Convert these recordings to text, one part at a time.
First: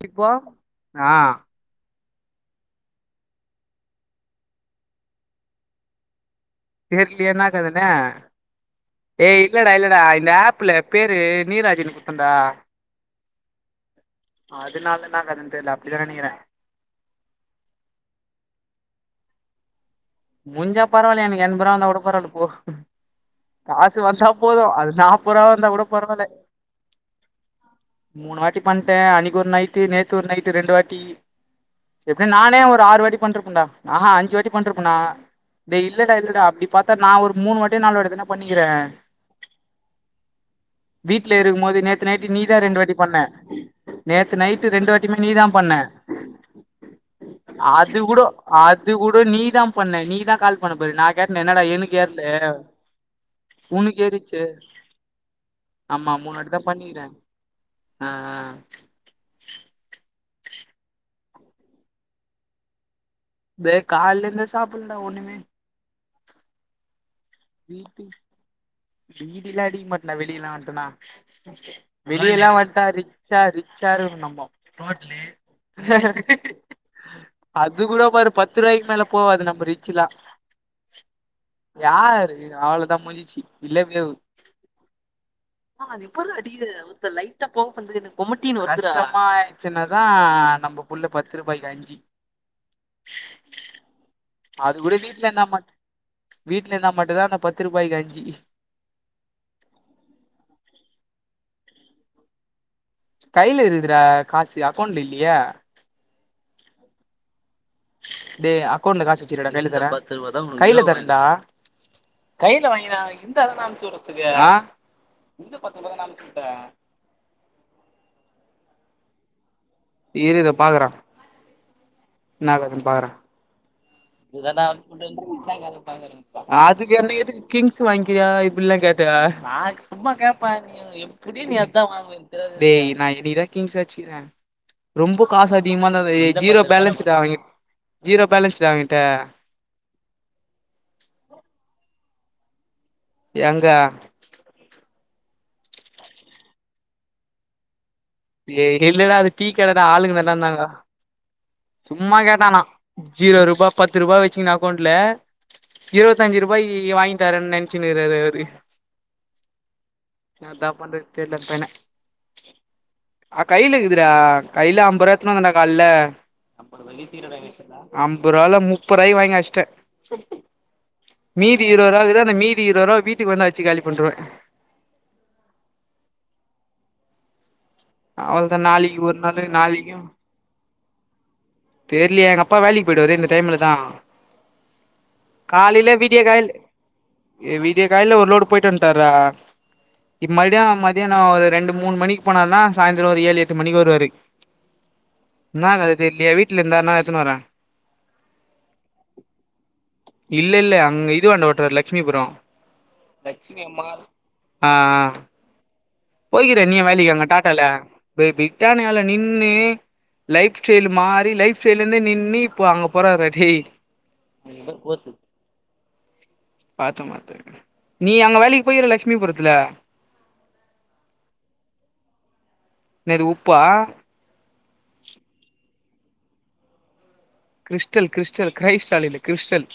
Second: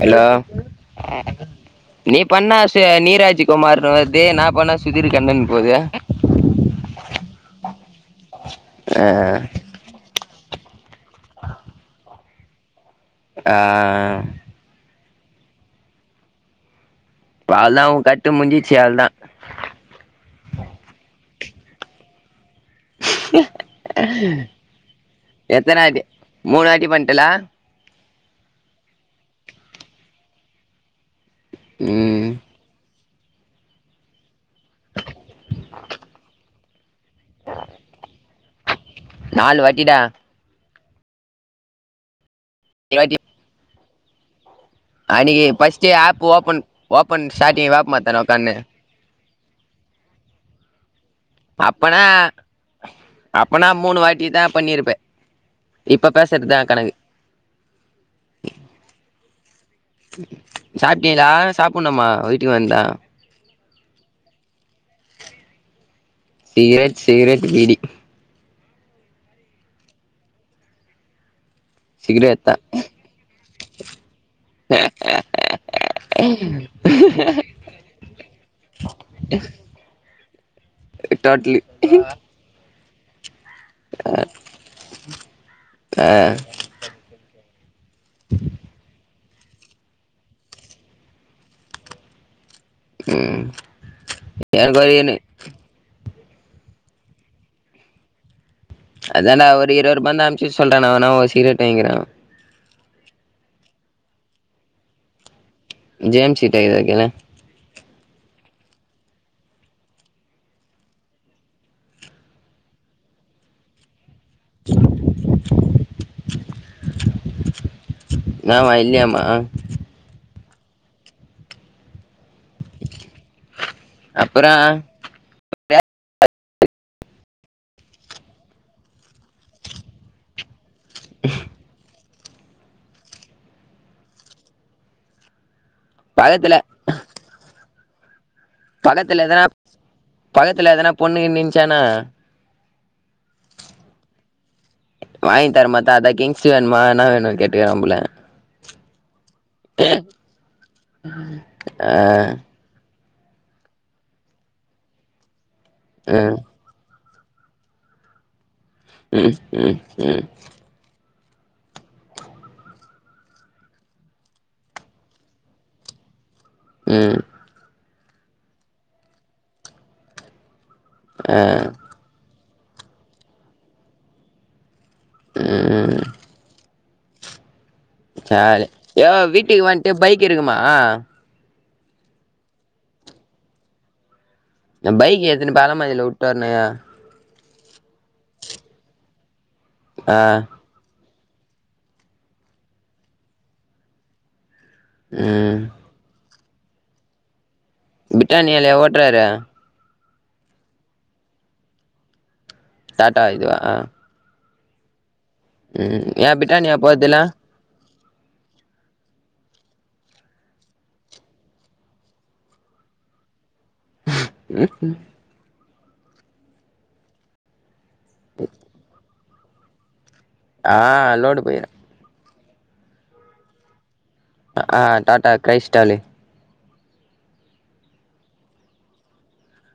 hello இப்போ ஆ நீ பண்ணா ச நீராஜ் குமார்ன்னு வர்து நா பண்ணா சுதீர் கண்ணனு போது தெர்லயே என்னா கதனு ஏய் இல்லடா இல்லடா இந்த ஆப் ஆப்புல பேரு நீராஜுன்னு குடுத்தன்டா ஆ ஆ ஆ அதனால என்னா கதனு தெர்ல அப்டிதா நெனைக்கிறே அவ்ளதா ஒ கட்டு முஞ்சிச்சி அவ்ளதா முஞ்சா பரவாயில்ல எனக்கு என்புறோ வந்தா கூட பரவால்ல போ காசு வந்தா போது அது நாப்பது ருவா வந்தா எத்தன கூட வாட்டி பரவால்ல மூணு வாட்டி பண்ட்டல மூணு வாட்டி பண்ட்டே அன்னக்கு ஒரு நைட்டு நேத்து ஒரு நைட்டு ரெண்டு வாட்டி ம் எப்டி நானே ஒரு ஆறு வாட்டி பண்ருப்பன்டா ஆஹா அஞ்சு வாட்டி பண்ருப்ப டேய் இல்லடா இல்லடா அப்டி பாத்தா நா ஒரு மூணு வாட்டியோ நாலு வாட்டியோ தான பண்ணிகிறே நாலு வாட்டிடா நாலு வீட்ல இருக்கும் போது நேத்து நைட்டு நீ தா ரெண்டு வாட்டி பண்ண நேத்து நைட் டு ரெண்டு வாட்டியுமே நீ தா அன்னைக்கு பண்ண first app open open starting அது வேப்பமரத்தாண்ட கூடோ உக்கான்னு அது கூட நீ பண்ண நீ தா கால் பண்ணபாரு நா கேட்னே என்னடா எனுக்கு அப்பனா ஏற்ல அப்பனா மூணு வாட்டி உனுக்கேருச்சு தா பண்ணிருப்ப இப்ப ஆமா மூணு பேசுறதுதா வாட்டிதா கணக்கு பண்ணிகிறே ஆ ஆ சாப்ட்டீங்ளா சாப்பணுமா வீட்டுக்கு வந்தா வே காலந்தே சாப்பல்ல ஒண்ணுமே சிகரட் சிகரட் பீடி சீடிலா அடிக்க மாட்னே வெளியலா வன்டனா சிகரெட் வெளியலா தா வன்டா ரிச்சா ரிச்சா இருக்கனு நம்மோ ம் அது கூட பாரு பத்து ரூவாய்க் மேல போவாது நம்ம ரிச்லா டோட்லி யாரு அவ்ளோதா முஞ்சிச்சி இல்ல வேவு ஆ [unintelligible] ஆய் சின்னதா நம்ப புள்ள பத்து ரூபாய்க்கு அஞ்சி ம் அது கூட [unintelligible] வீட்ல இருந்தா மட் வீட்ல இந்தா மட்டுதா அந்த பத்து ரூபாய்கு அஞ்சி அத்தான்டா ஒரு இருவருபாந்தா அம்சிட் சொல்றா நா வொனா ஒர் சீரெட் வாய்கிற கைல இருகுதுறா காசு அக்கொண்ட்ல இல்லியே ஜேம்ச்சிட்ட இர்தா கேளு டே அக்கொண்ல காஸ் வச்சிரியா டா கைல தர கைல தரண்டா கைல வாங்கிதா இந்தாதான அம்சுறது இந்த பத்து ரூபா தான்டா அம்ச்சுட்ட ன்னவா இல்யாமா இரிரு பாக்குற ன்னாவேணுன் பாகுற அப்புறோ [unintelligible] அதுக்கு என்ன எதுக்கு கிங்ஸு வாங்கிர்யா இப்பிட்லாகேட்ட நா சும்மா கேப்ப நீ எப்புடி நீ அத்தா வாங்குவ எனக்கு தெரியாது டே நா என்னிக்கினா கிங்ஸ் அச்சிக்ற ரொம்பொ காசாச் [unintelligible] ஏ பக்கத்துல ஜீரோ பேலன்ஸு டா அவங்கிட் ஜீரோ பேலன்ஸ் டா அவங்கிட் [unintelligible] பகத்துல எதனா பொண்ணு கின் நின்சானா ஏங்க வாங்கி தரமாதா அதா கிங்ஸ் வேணுமா என்ன வேணுனு கேட்டுக்குரான் போல இல்லடா அது டீ கடடா ஆளுக்கு தான்டா இந்தாங்க ஆ ஆ சும்மா கேட்டானா ஜீரோ ரூபா பத்து ரூபா வெச்சுகின் அக்கோண்ட்ல இருவத்தஞ்சு ரூபாய்கி வாயி தரன் நென்சுன்னுருறாரு அவுரு உஹ் உஹ் உஹ் பண்றது தெர்ல பென அ கைலக்குது டா கைல அம்பொரா எத்துனு வந்தடா கால்ல ம் அம்பொருவால முப்பொராக்கி வாங்கி அஷ்ட ஆ மீதி இரோரா இகுது அந்த மீதி இரோரா வீட்டுக் வந்து அச்சி காலி பண்ருவ ம் ம் அவ்ளதா நாளைக்கு [unintelligible] ஏ வா ஒரு நாளு வீட்டுக்கு வன்டு பைக் இருக்குமா தெர்லியே எங்கப்பா வேலிக்கு போய்டுவாரு இந்த டைம்ல தா எம் பைக் ஏத்துனு பாலா மதில உட்டு வர்னு ஏ விடிய காயில ஒரு லோடு போய்ட்டு வண்டார்ரா ஆ இப்ப மருடியூ மத் தியானோ ஒரு ரெண்டு மூணு மணிக் போனார்னா சாய்ந்தரொ ஒரு ஏழு எட்டு மணிக்கு வருவாரு ம் ன்னா கத தெர்லியே வீட்ல இருந்தார்னா எத்துனு வர பிட்டானியாலயா ஓட்றாரு இல்ல இல்ல அங்க இது வாண்ட ஓட்றார் லக்சுமிபுரொம் டாட்டா இதுவா ஆ ஆ ம் ஏ போய்க்கிரியா பிரிட்டானியா நீயு வேலக்கி போறதில்ல அங்க டாட்டால பே பிட்டானியால நின்னு லைப் ஸ்டெய்லு மாறி லைப் ஸ்டைலேந்தே நின்னு இப்போ அங்க போறட்றா டேய் அங்க பாரு ம் போஸு பாத்த பாத்த நீ அங்க வேகிக்கி போய்கிற லக்சுமிபுரத்துல ஆ லோடு போயிர இன்னது உப்பா அ ஆ Tata crystal crystal crystal crystal இல்ல கிறிஸ்டல்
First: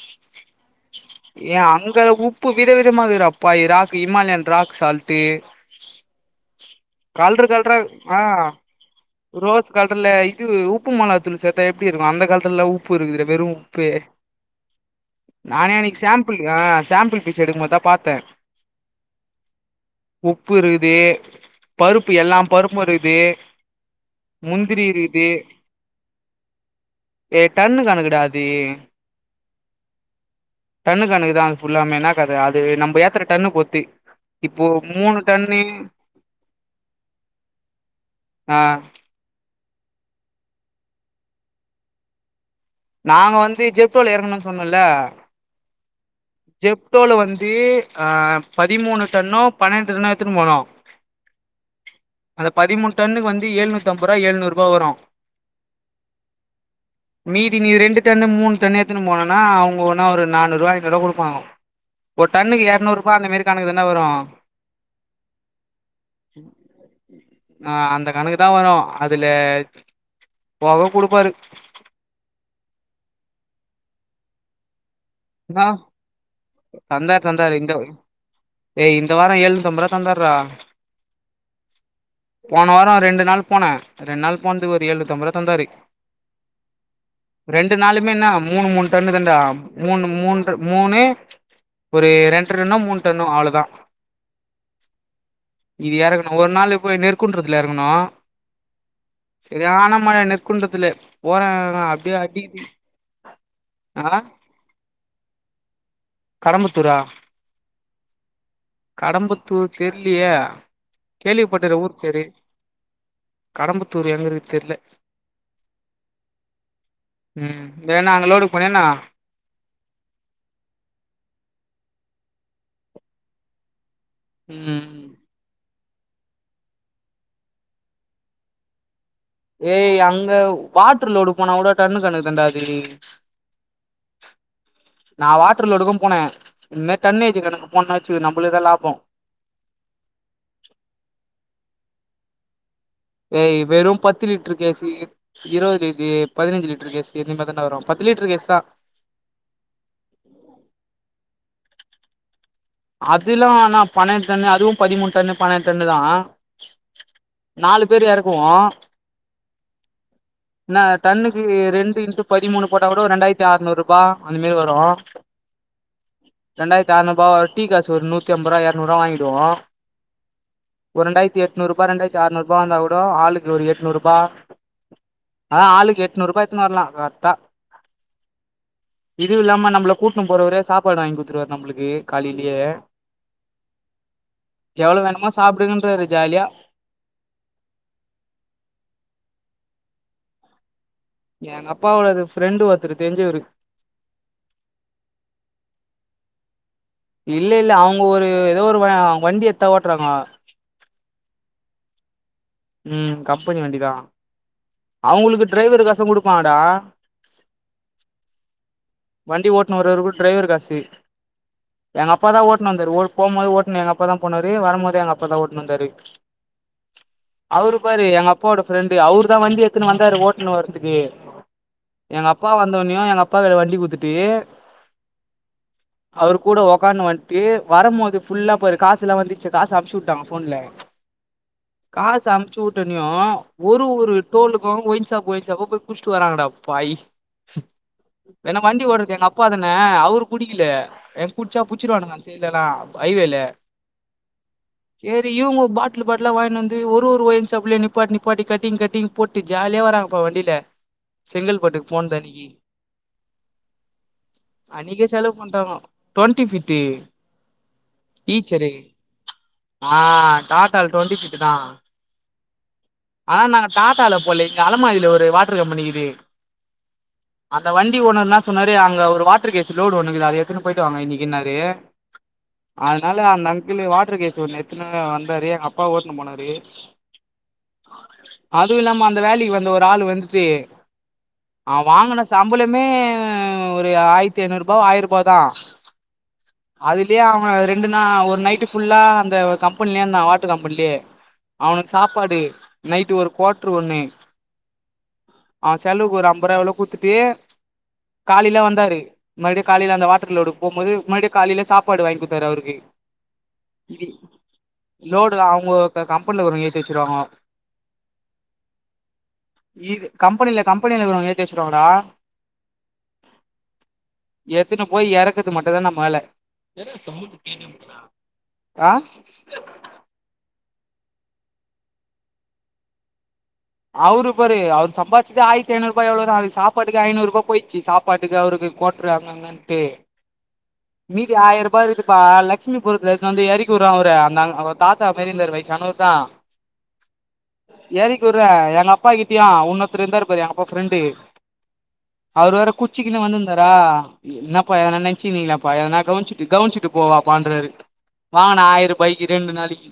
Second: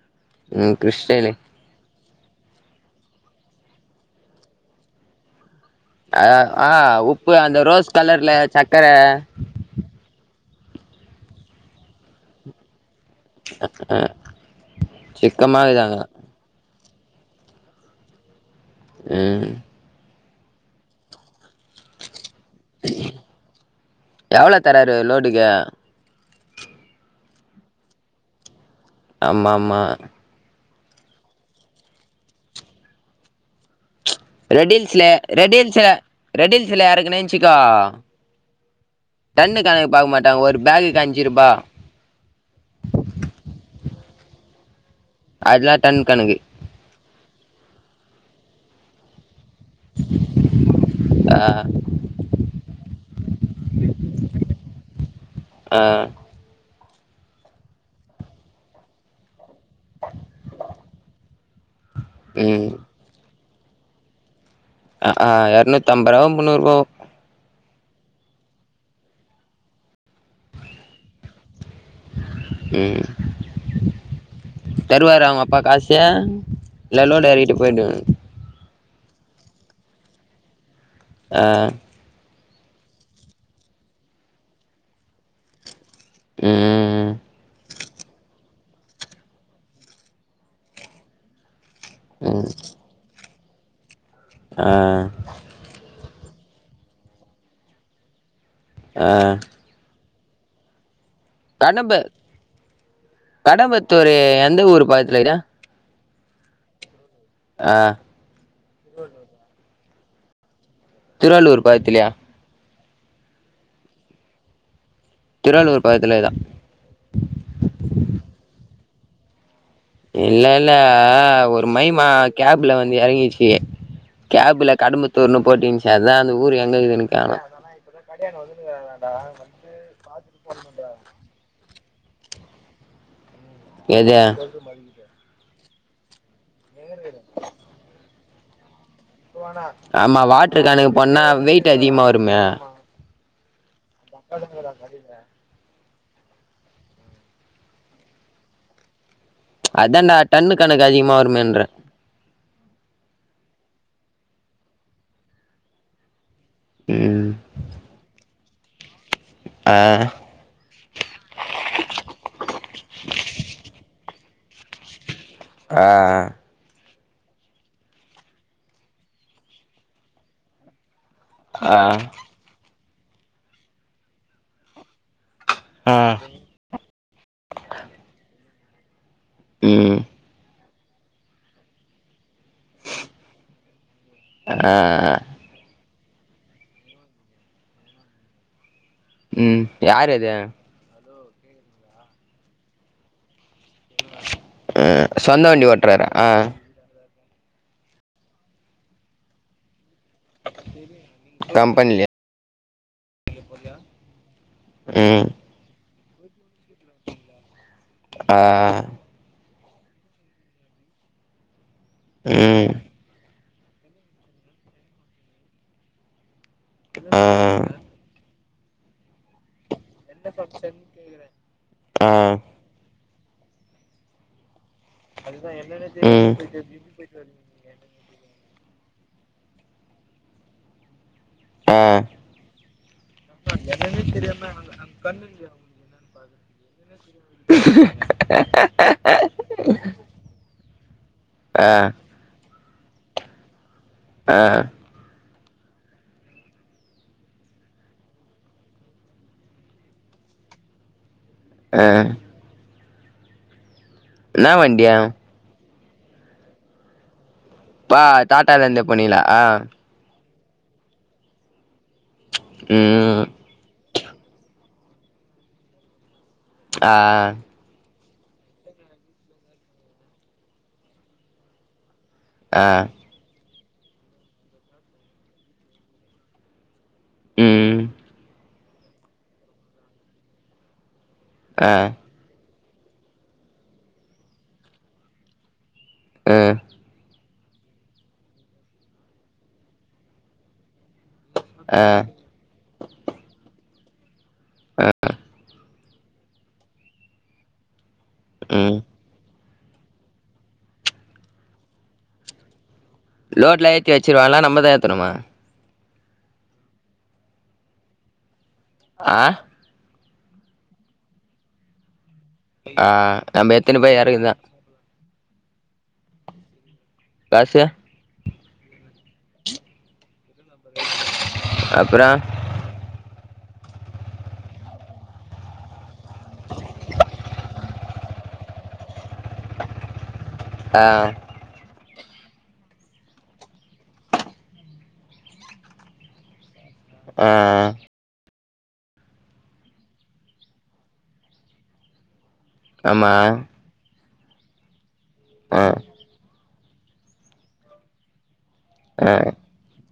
ம் கிறிஸ்டலு ஏ அங் செல உப்பு வித விதமா க்குதுறா பைராக்கு இமால்யன் ராக் சால்ட்டு் ஆ ஆ உப்பு கல்ரு அந்த கல்ராக் ரோஸ் ஆ கலர்ல சக்கர ரோஸ் கல்ருல உப்பு மொளத்தூளு சேத்தா எப்டி இருக்கு அந்த கால்த்துல்லா உப் உப்பு இருக்குதுற வெறு உப்பே நானே சிக்கமாக்குதாங்க அனிக்கி சேம்புள் ஆ சேம்பிள் பீஸ் எடுக்குமோத்தா பாத்த ம் உப்பு இருக்குது பருப்பு எல்லாம் பருப்பு மோர் இருக்தே எவ்ளோ முந்திரி தராரு இருக்தே லோடுக்கு ஏ டன்னு கணக்குடா அது ஆமாமா டன்னு கணக்குதா அது ஃபுல்லாமே என்னாகத அது நம்ம ஏத்துற டன்னப் பொறுத்து இப்போ ரெட்ஹில்ஸ்ல மூணு டன்னு ரெட்ஹில்ஸ்ல ரெட்ஹில்ஸ் கீழ எறக்குனேன்னு வச்சிக்கோ ஆ தட்டி டன்னு கணக்கு பாக்க மாட்டாங்க ஒரு பேக்குக்கு அஞ்சி ருபா நாங்க வந்து ஜெப்டோல எறக்கணுன்னு சொன்னல்ல அத டன் கணக்கு ஜெப்டோல வந்து ஆ பதிமூணு டன்னோ பன்னெண்டு டன்னோ எடுத்துன்னு போனோ ஆ அந்த பதிமூணு டன்னுக்கு வந்து எழுநூத்தம்பது ரூபா எழுநூறு ரூபா வரு ஆ மீதி நீ ரெண்டு டன்னு மூணு டன்னு ஏத்துன்னு போனனா அவுங்க ஒன்னா ஒரு நானூறு ரூபா ஐநூறு ரூபா குடு அ ஒரு டன்னுக்கு ம் எரநூறு ரூபா அந்த மாரி கணுக்குதான வரு அ ஆ எரநூத்தம்பதோ முன்னூறோ ஆ அந்த கணக்கு தா வரு அதுல போக குடுப்பாரு ம் தருவாரா உங்கப்பா ஆ காசு இல்ல தந்தாரு லோடு தந்தாரு எறகிட்டு இந்த போயி்டுவே ஏய் இந்த வாரோ ஏழுநூத்தம்பது ரூபா தந்தாருறா ஆ போன வாரோ ரெண்டு நாள் போனே ரெண்டு நாள் போனதுக்கு ஒரு ஏழுநூத்தம்பது ரூபா தந்தாரு ம் ரெண்டு நாளுமே என்ன மூணு மூணு டன்னு தாண்டா மூணு மூன்ற மூணு ஒரு ம் ரெண்டு டன்னோ மூணு டன்னோ அவ்ளோதா ஆ எறக்கணும் ஒரு நாள் போய் நெற்குன்றத்துல எறங்குனோ ஆ மழ நெற்குன்றத்துல போற கடம்ப அப்டியே அடிக்குது கடம்பத்தூரு ஆ எந்த ஊரு பாக்த்துல இருக்து கடம்பத்தூரா கடம்பத்தூர் தெர்லயே திருவள்ளூர் கேள்விப்பட்டுற ஊர் பக்கத்துலயா பேரு கடம்பத்தூர் எங்க இருக்கு தெர்ல திருவள்ளூர் பக்கத்துலதா ம் ஏன்ன அங்க லோடுக்கு போனியா என்ன இல்லல்ல ஒரு மைமா கேப்ல வந்து எறங்கிச்சி கேப்ல ம் கடம்பத்தூர்ன்னு போட்டு இருந்துச்சி அதா அந்த ஊர் எங்க இருக்குதுன்னு கேக்ன ஏய் அங்க வாட்டரு லோடு போனா கூட டன்னு கணக்கு தண்டா அது எதே ட்டர் லோடுக்கு போனே இந்த மாரி டன் ஏஜ் கணக்கு போன வச்சிக்கோ நம்மளுக்குதா லாபோ ஆமா வாட்டர் கேனுக்கு போனனா வெயிட் அதிகமா வருமே வெ வெறு பத்து லிட்டர் கேசு இ இருவது தே பதினஞ்சி லிட்டர் கேஸ் இதே மாரிதாண்ட வரு பத்து லிட்டர் கேஸ் தா அதான்டா டன்னு கணக்கு அதிகமா வருமேன்றே அதில்லா ஆனா பன்னெண்டு டன்னு அதுவு பதிமூணு டன்னு பன்னெண்டு டன்னு தா ம் நாலு பேரு எறக்குவோ ஆ என்னா தண்ணிக்கி ரெண்டு இன்டு பதிமூணு போட்டா கூட ரெண்டாயிரத்தி அறுநூறு ரூபா அந்த மாரி வரு ஆ ஆ எரநூறுபா டீக்காசு ஒரு நூத்தி அம்பது ரூபா எரநூறு ரூவா வாங்கிடுவோ ஒரு ரெண்டாயிரத்தி எட்நூறு ஆ ரூபா ரெண்டாயிரத்தி ஆறுநூறுபா வந்த கூட ஆளுக்கு ஒரு எட்நூறுரூபா அதா ஆளுக்கு எட்நூறு ரூபா எடுத்துன்ன வரலா கரெக்டா இதுவுல்லாம நம்மள ம் கூட்டுனு போறவரே சாப்பாடு வாங்கி குடுத்துருவாரு நம்ளுக்கு காலில் லியே ஆ எவ்வளவு வேணுமோ சாப்பிடுன்றாரு ஜாலியா ம் யார் அது எங்க அப்பாவது ஃப்ரெண்டு ஒருத்தரு தெரஞ்சவரு ம் சொந்த வண்டி ஓட்ரார இல்ல இல்ல அவங்க ஒரு ஏதோ ஒரு வண்டி எத்த ஓட்றாங்கோ கம்பனிில ம் கம்பெனி வண்டிதான் ம் அவங்களுக்கு டிரைவர் கசம் கொடு பாடா ஆ ஆ வண்டி ஓட்டுன்னு வருவருக்கு டிரைவர் காசு எங்க அப்பா தான் ஓட்டு ம் வந்தருஓ போும்போது ஓட்டு எங்க அப்பா தான் போனாரு வரும்போது எங்க அப்பா தான் ஓட்ன்னு வந்தாரு ஆ அவரு பாரு எங்க அப்பா அப்போட ஃப்ரெண்டு அவர் தான் வண்டி எத்துன்னு வந்தாரு ஓட்டுனு வர்துக்கு ஆ எங்க அப்பா வந்தவனோ எங்க அப்பா அப்ப வண்டி குத்துட்டு ம் அவரு கூட உக்கார் வந்ட்டு வரும்போது ஃபுல்லா போயரு காச எல்லாம் வந்துருச்சு காசு அப்பச்சு விட்டாங்க ஃபோன்ல ஆ காசு அமைச்சு விட்டனேு ஒரு ஒரு டோலுக்கும் ஒய்ிசாப்ப ஒயிச்சாப்ப போய் குச்சிட்டு வராங்கடா பாயீ ஹ வண்டிஓடுறது எங்க அப்பாதன அவரு குடிக்கல என் குடிச்சா ஆ பிச்சிருவான்க அன் சைட்ல அங்கள ஐவேல ஆ இவங்க பாட்லு பாட்லா வாங்கின்னு வந்து ஒரு ஒரு ஒயின்சாப்லயும் நிப்பாட்டி நிப்பாட்டி கட்டிங் கட்டிங் போட்டு ஜாலியா வராங்க வண்டியில செங்கல்பட்டுக்கு போன தன்னைக்கு என்ன வண்டியா அன்க்கே செலவு பண்ட்டாங்கோ டவெ்ன்டி ஃபிட்டு பா டாட்டால ஈச்சரு இருந்து போனீங்களா ஆ ஆ டாட்டா டுவென்டி ஃபிட்டு தான் ம் ஆனா நாங்க டாட்டால போல இங்க அலமாதில ஒரு வாட்டர் கம்பெனிக்குது ஆ வண்டி ஓனர் என்னா சொன்னாரு அங்க ஒரு வாட்டர் கேச லோடு ஒண்ணு இருக்குது அத எத்துன்னு போயிட்டு வாங்க இன்னைக்குன்னாரு ஆ அதனால அந்த அங்கிள் வாட்டரு கேஸ் ஒ எத்தன வந்தாரு எங்க அப்பா ஓட்டனுு போனாரு ம் அதுவும் இல்லாம அந்த வேலைக்கு வந்த ஒரு ஆள் வந்துட்டு ஆ வாங்கின ச ம்பளமே ஒரு ஆயிரத்தி ஐநூறு ரூபாய ஆயிரம் ரூபாய தான் ம் அதுலயே அவங்க ரெண்டு நா ஒரு நைட்டு் ஃபுல்லா அந்த கம்பெனிலயே இருந்தான் வாட்டர் கம்பெனிலயே ஆ அவனுக்கு சாப்பாடு நைட்டு ஒரு குவார்டரு ஒண்ணு ஆ செலவுக்கு ஒரு அம்பது ரூபா குட்த்துட்டு காலில ம் வந்தாரு மறுபடிய காலயில அந்த வாட்டர்லோடு போும்பது மறுபடிய காலயில சாப்பாடு வாங்கி கொடுத்தாரு அவருக்கு லோட்ல ஏத்தி வச்சிருவாங்களா நம்மதா ஏத்தணுமா லோடு அவங்க கம்பெனில ஏத்தி வச்சிருவாங்க ஆ இது கம்பெனியில கம்பெனிலவங்க ஏத்தி வச்சருவாங்கடா ஆ நம்ம எத்தனை பேயீ எறக்குதான் எத்துன்னு போய் எறக்குறது மட்டுும்்தான நம்ம வேல காசு ஆ அப்புற அவரு பாரு அவரு சம்பாச்சதே ஆயித்து ஐநூறூய் எவ்ளோ அது சாப்பட்டுகே ஐநூறூபா போ போயிச்சு சாப்பாட்டுக்கு அவருக்கு கோட்ரு அங்க இங்கன்னுட்டு ஆ மீதி ஆயிர ரூபா இருக்கு இப்ப லட்சுமிபுரத்துல எடுத்துவந்து எறக்கி வுடறாங்க அவர அந்தங்க தாத்தா மாரி இருந்தரு வயசானவருதா ஆ ஆ டுற எங்க அப்பா கிட்டயு உன்னொருத்தர் இருந்தாரு பாரு எங்க அப்பா ஃப்ரெண்டு அவரு வேற ஆமா குச்சிக்கின்னு வந்திருந்தாரா என்னப்பா என்னை ஆ நெனச்சிகினப எதானா கவுனுச்சு கவுனிச்சுட்டு போவபான்றரு வாங்கன ஆ ஆயிரரூபாயக்கு ரெண்டு நாளிக்கி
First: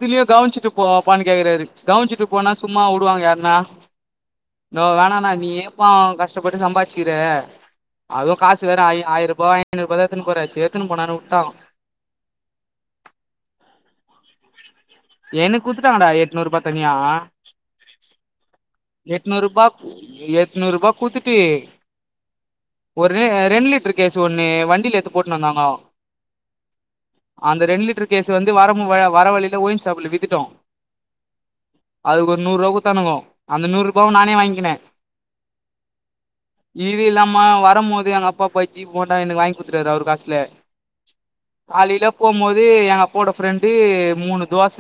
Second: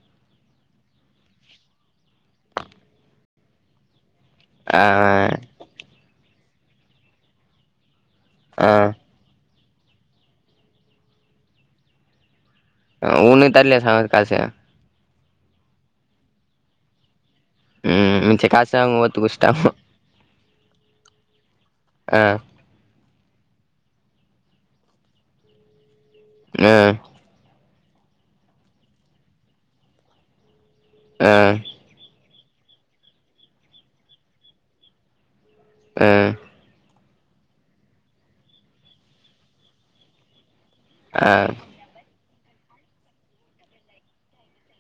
இதுலயே கவுனிச்சுட்டு போபான்னு கேக்கறாரு கவுனுச்சுட்டு போனா சும்மா வுடுவாங்க யாருனா ஆ னோ வேணானா நீயே பாவோ கஷ்டபட்டு சம்பாரிச்சிக்ற அதுவு காசு வேற ஆ ஆயருபாவோ ஐநூறூபாவோ தா எத்துகினு போற சேரி எத்துனு போடானு வுட்டாகோ உன்க்கு தர்லியா சவாரி காசு எனக் குத்துட்டாங்கடா எட்நூறு பா தனியா ம் மிச்ச காச அவுங்க ஒத்துக்குஷ்டாங்கோ எஸ்நூறுபா குத்துட்டு ஆ ஒரே ரெண்டு லிட்டரு கேசு ஒன்னு வண்டில எத்து போட்னு வந்தாங்கோ ஆ அந்த ரெண்டு லிட்டர் கேசு வந்து வரமு வர வழியில ஒய்ன் ஷாப்ல வித்துட்டோ ஆ அதுக்கு ஒரு நூறு ருபா குத்தானுகோ அந்த நூறுபாவ நானே வாங்க்கினே அ இது இல்லாம வரம் போது எங்க அப்பா பஜ்ஜி போண்டா எனக்கு வாங்கி குடுத்துட்டாரு அவரு காசுலே ஆ போம்போது எங்க அப்போட ஃப்ரெண்டு மூணு தோச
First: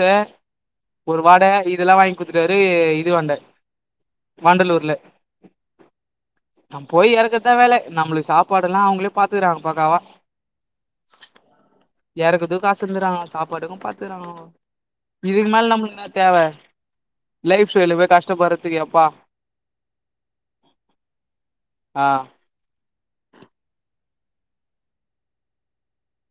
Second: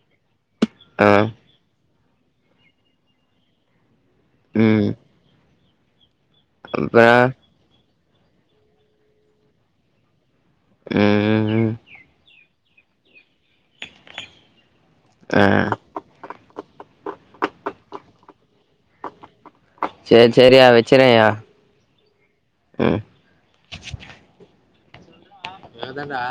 ஆ ஒரு வட இதெல்லா வாங் குடுத்துட்டாரு இதுவாண்ட ம் வண்டலூர்ல நா அப்புறோ போய் எறக்கறதா வேல நம்ளுக்கு சாப்பாடெலா அவுங்களே பாத்துக்றாங்க பாக்காவா ம் ம் எறக்கறதுக்கு காசு தந்துறாங்க சாப்பாடுக்கு பாத்துறாங்கோ ஆ இதுக்கு மேல நமளுக்கு என்ன தேவ லைஃப் வெளிய போய் கஷ்டப்படறதுக்கு எப்பா செரி செரியா வெச்சறேயா ஆ ம் எதடா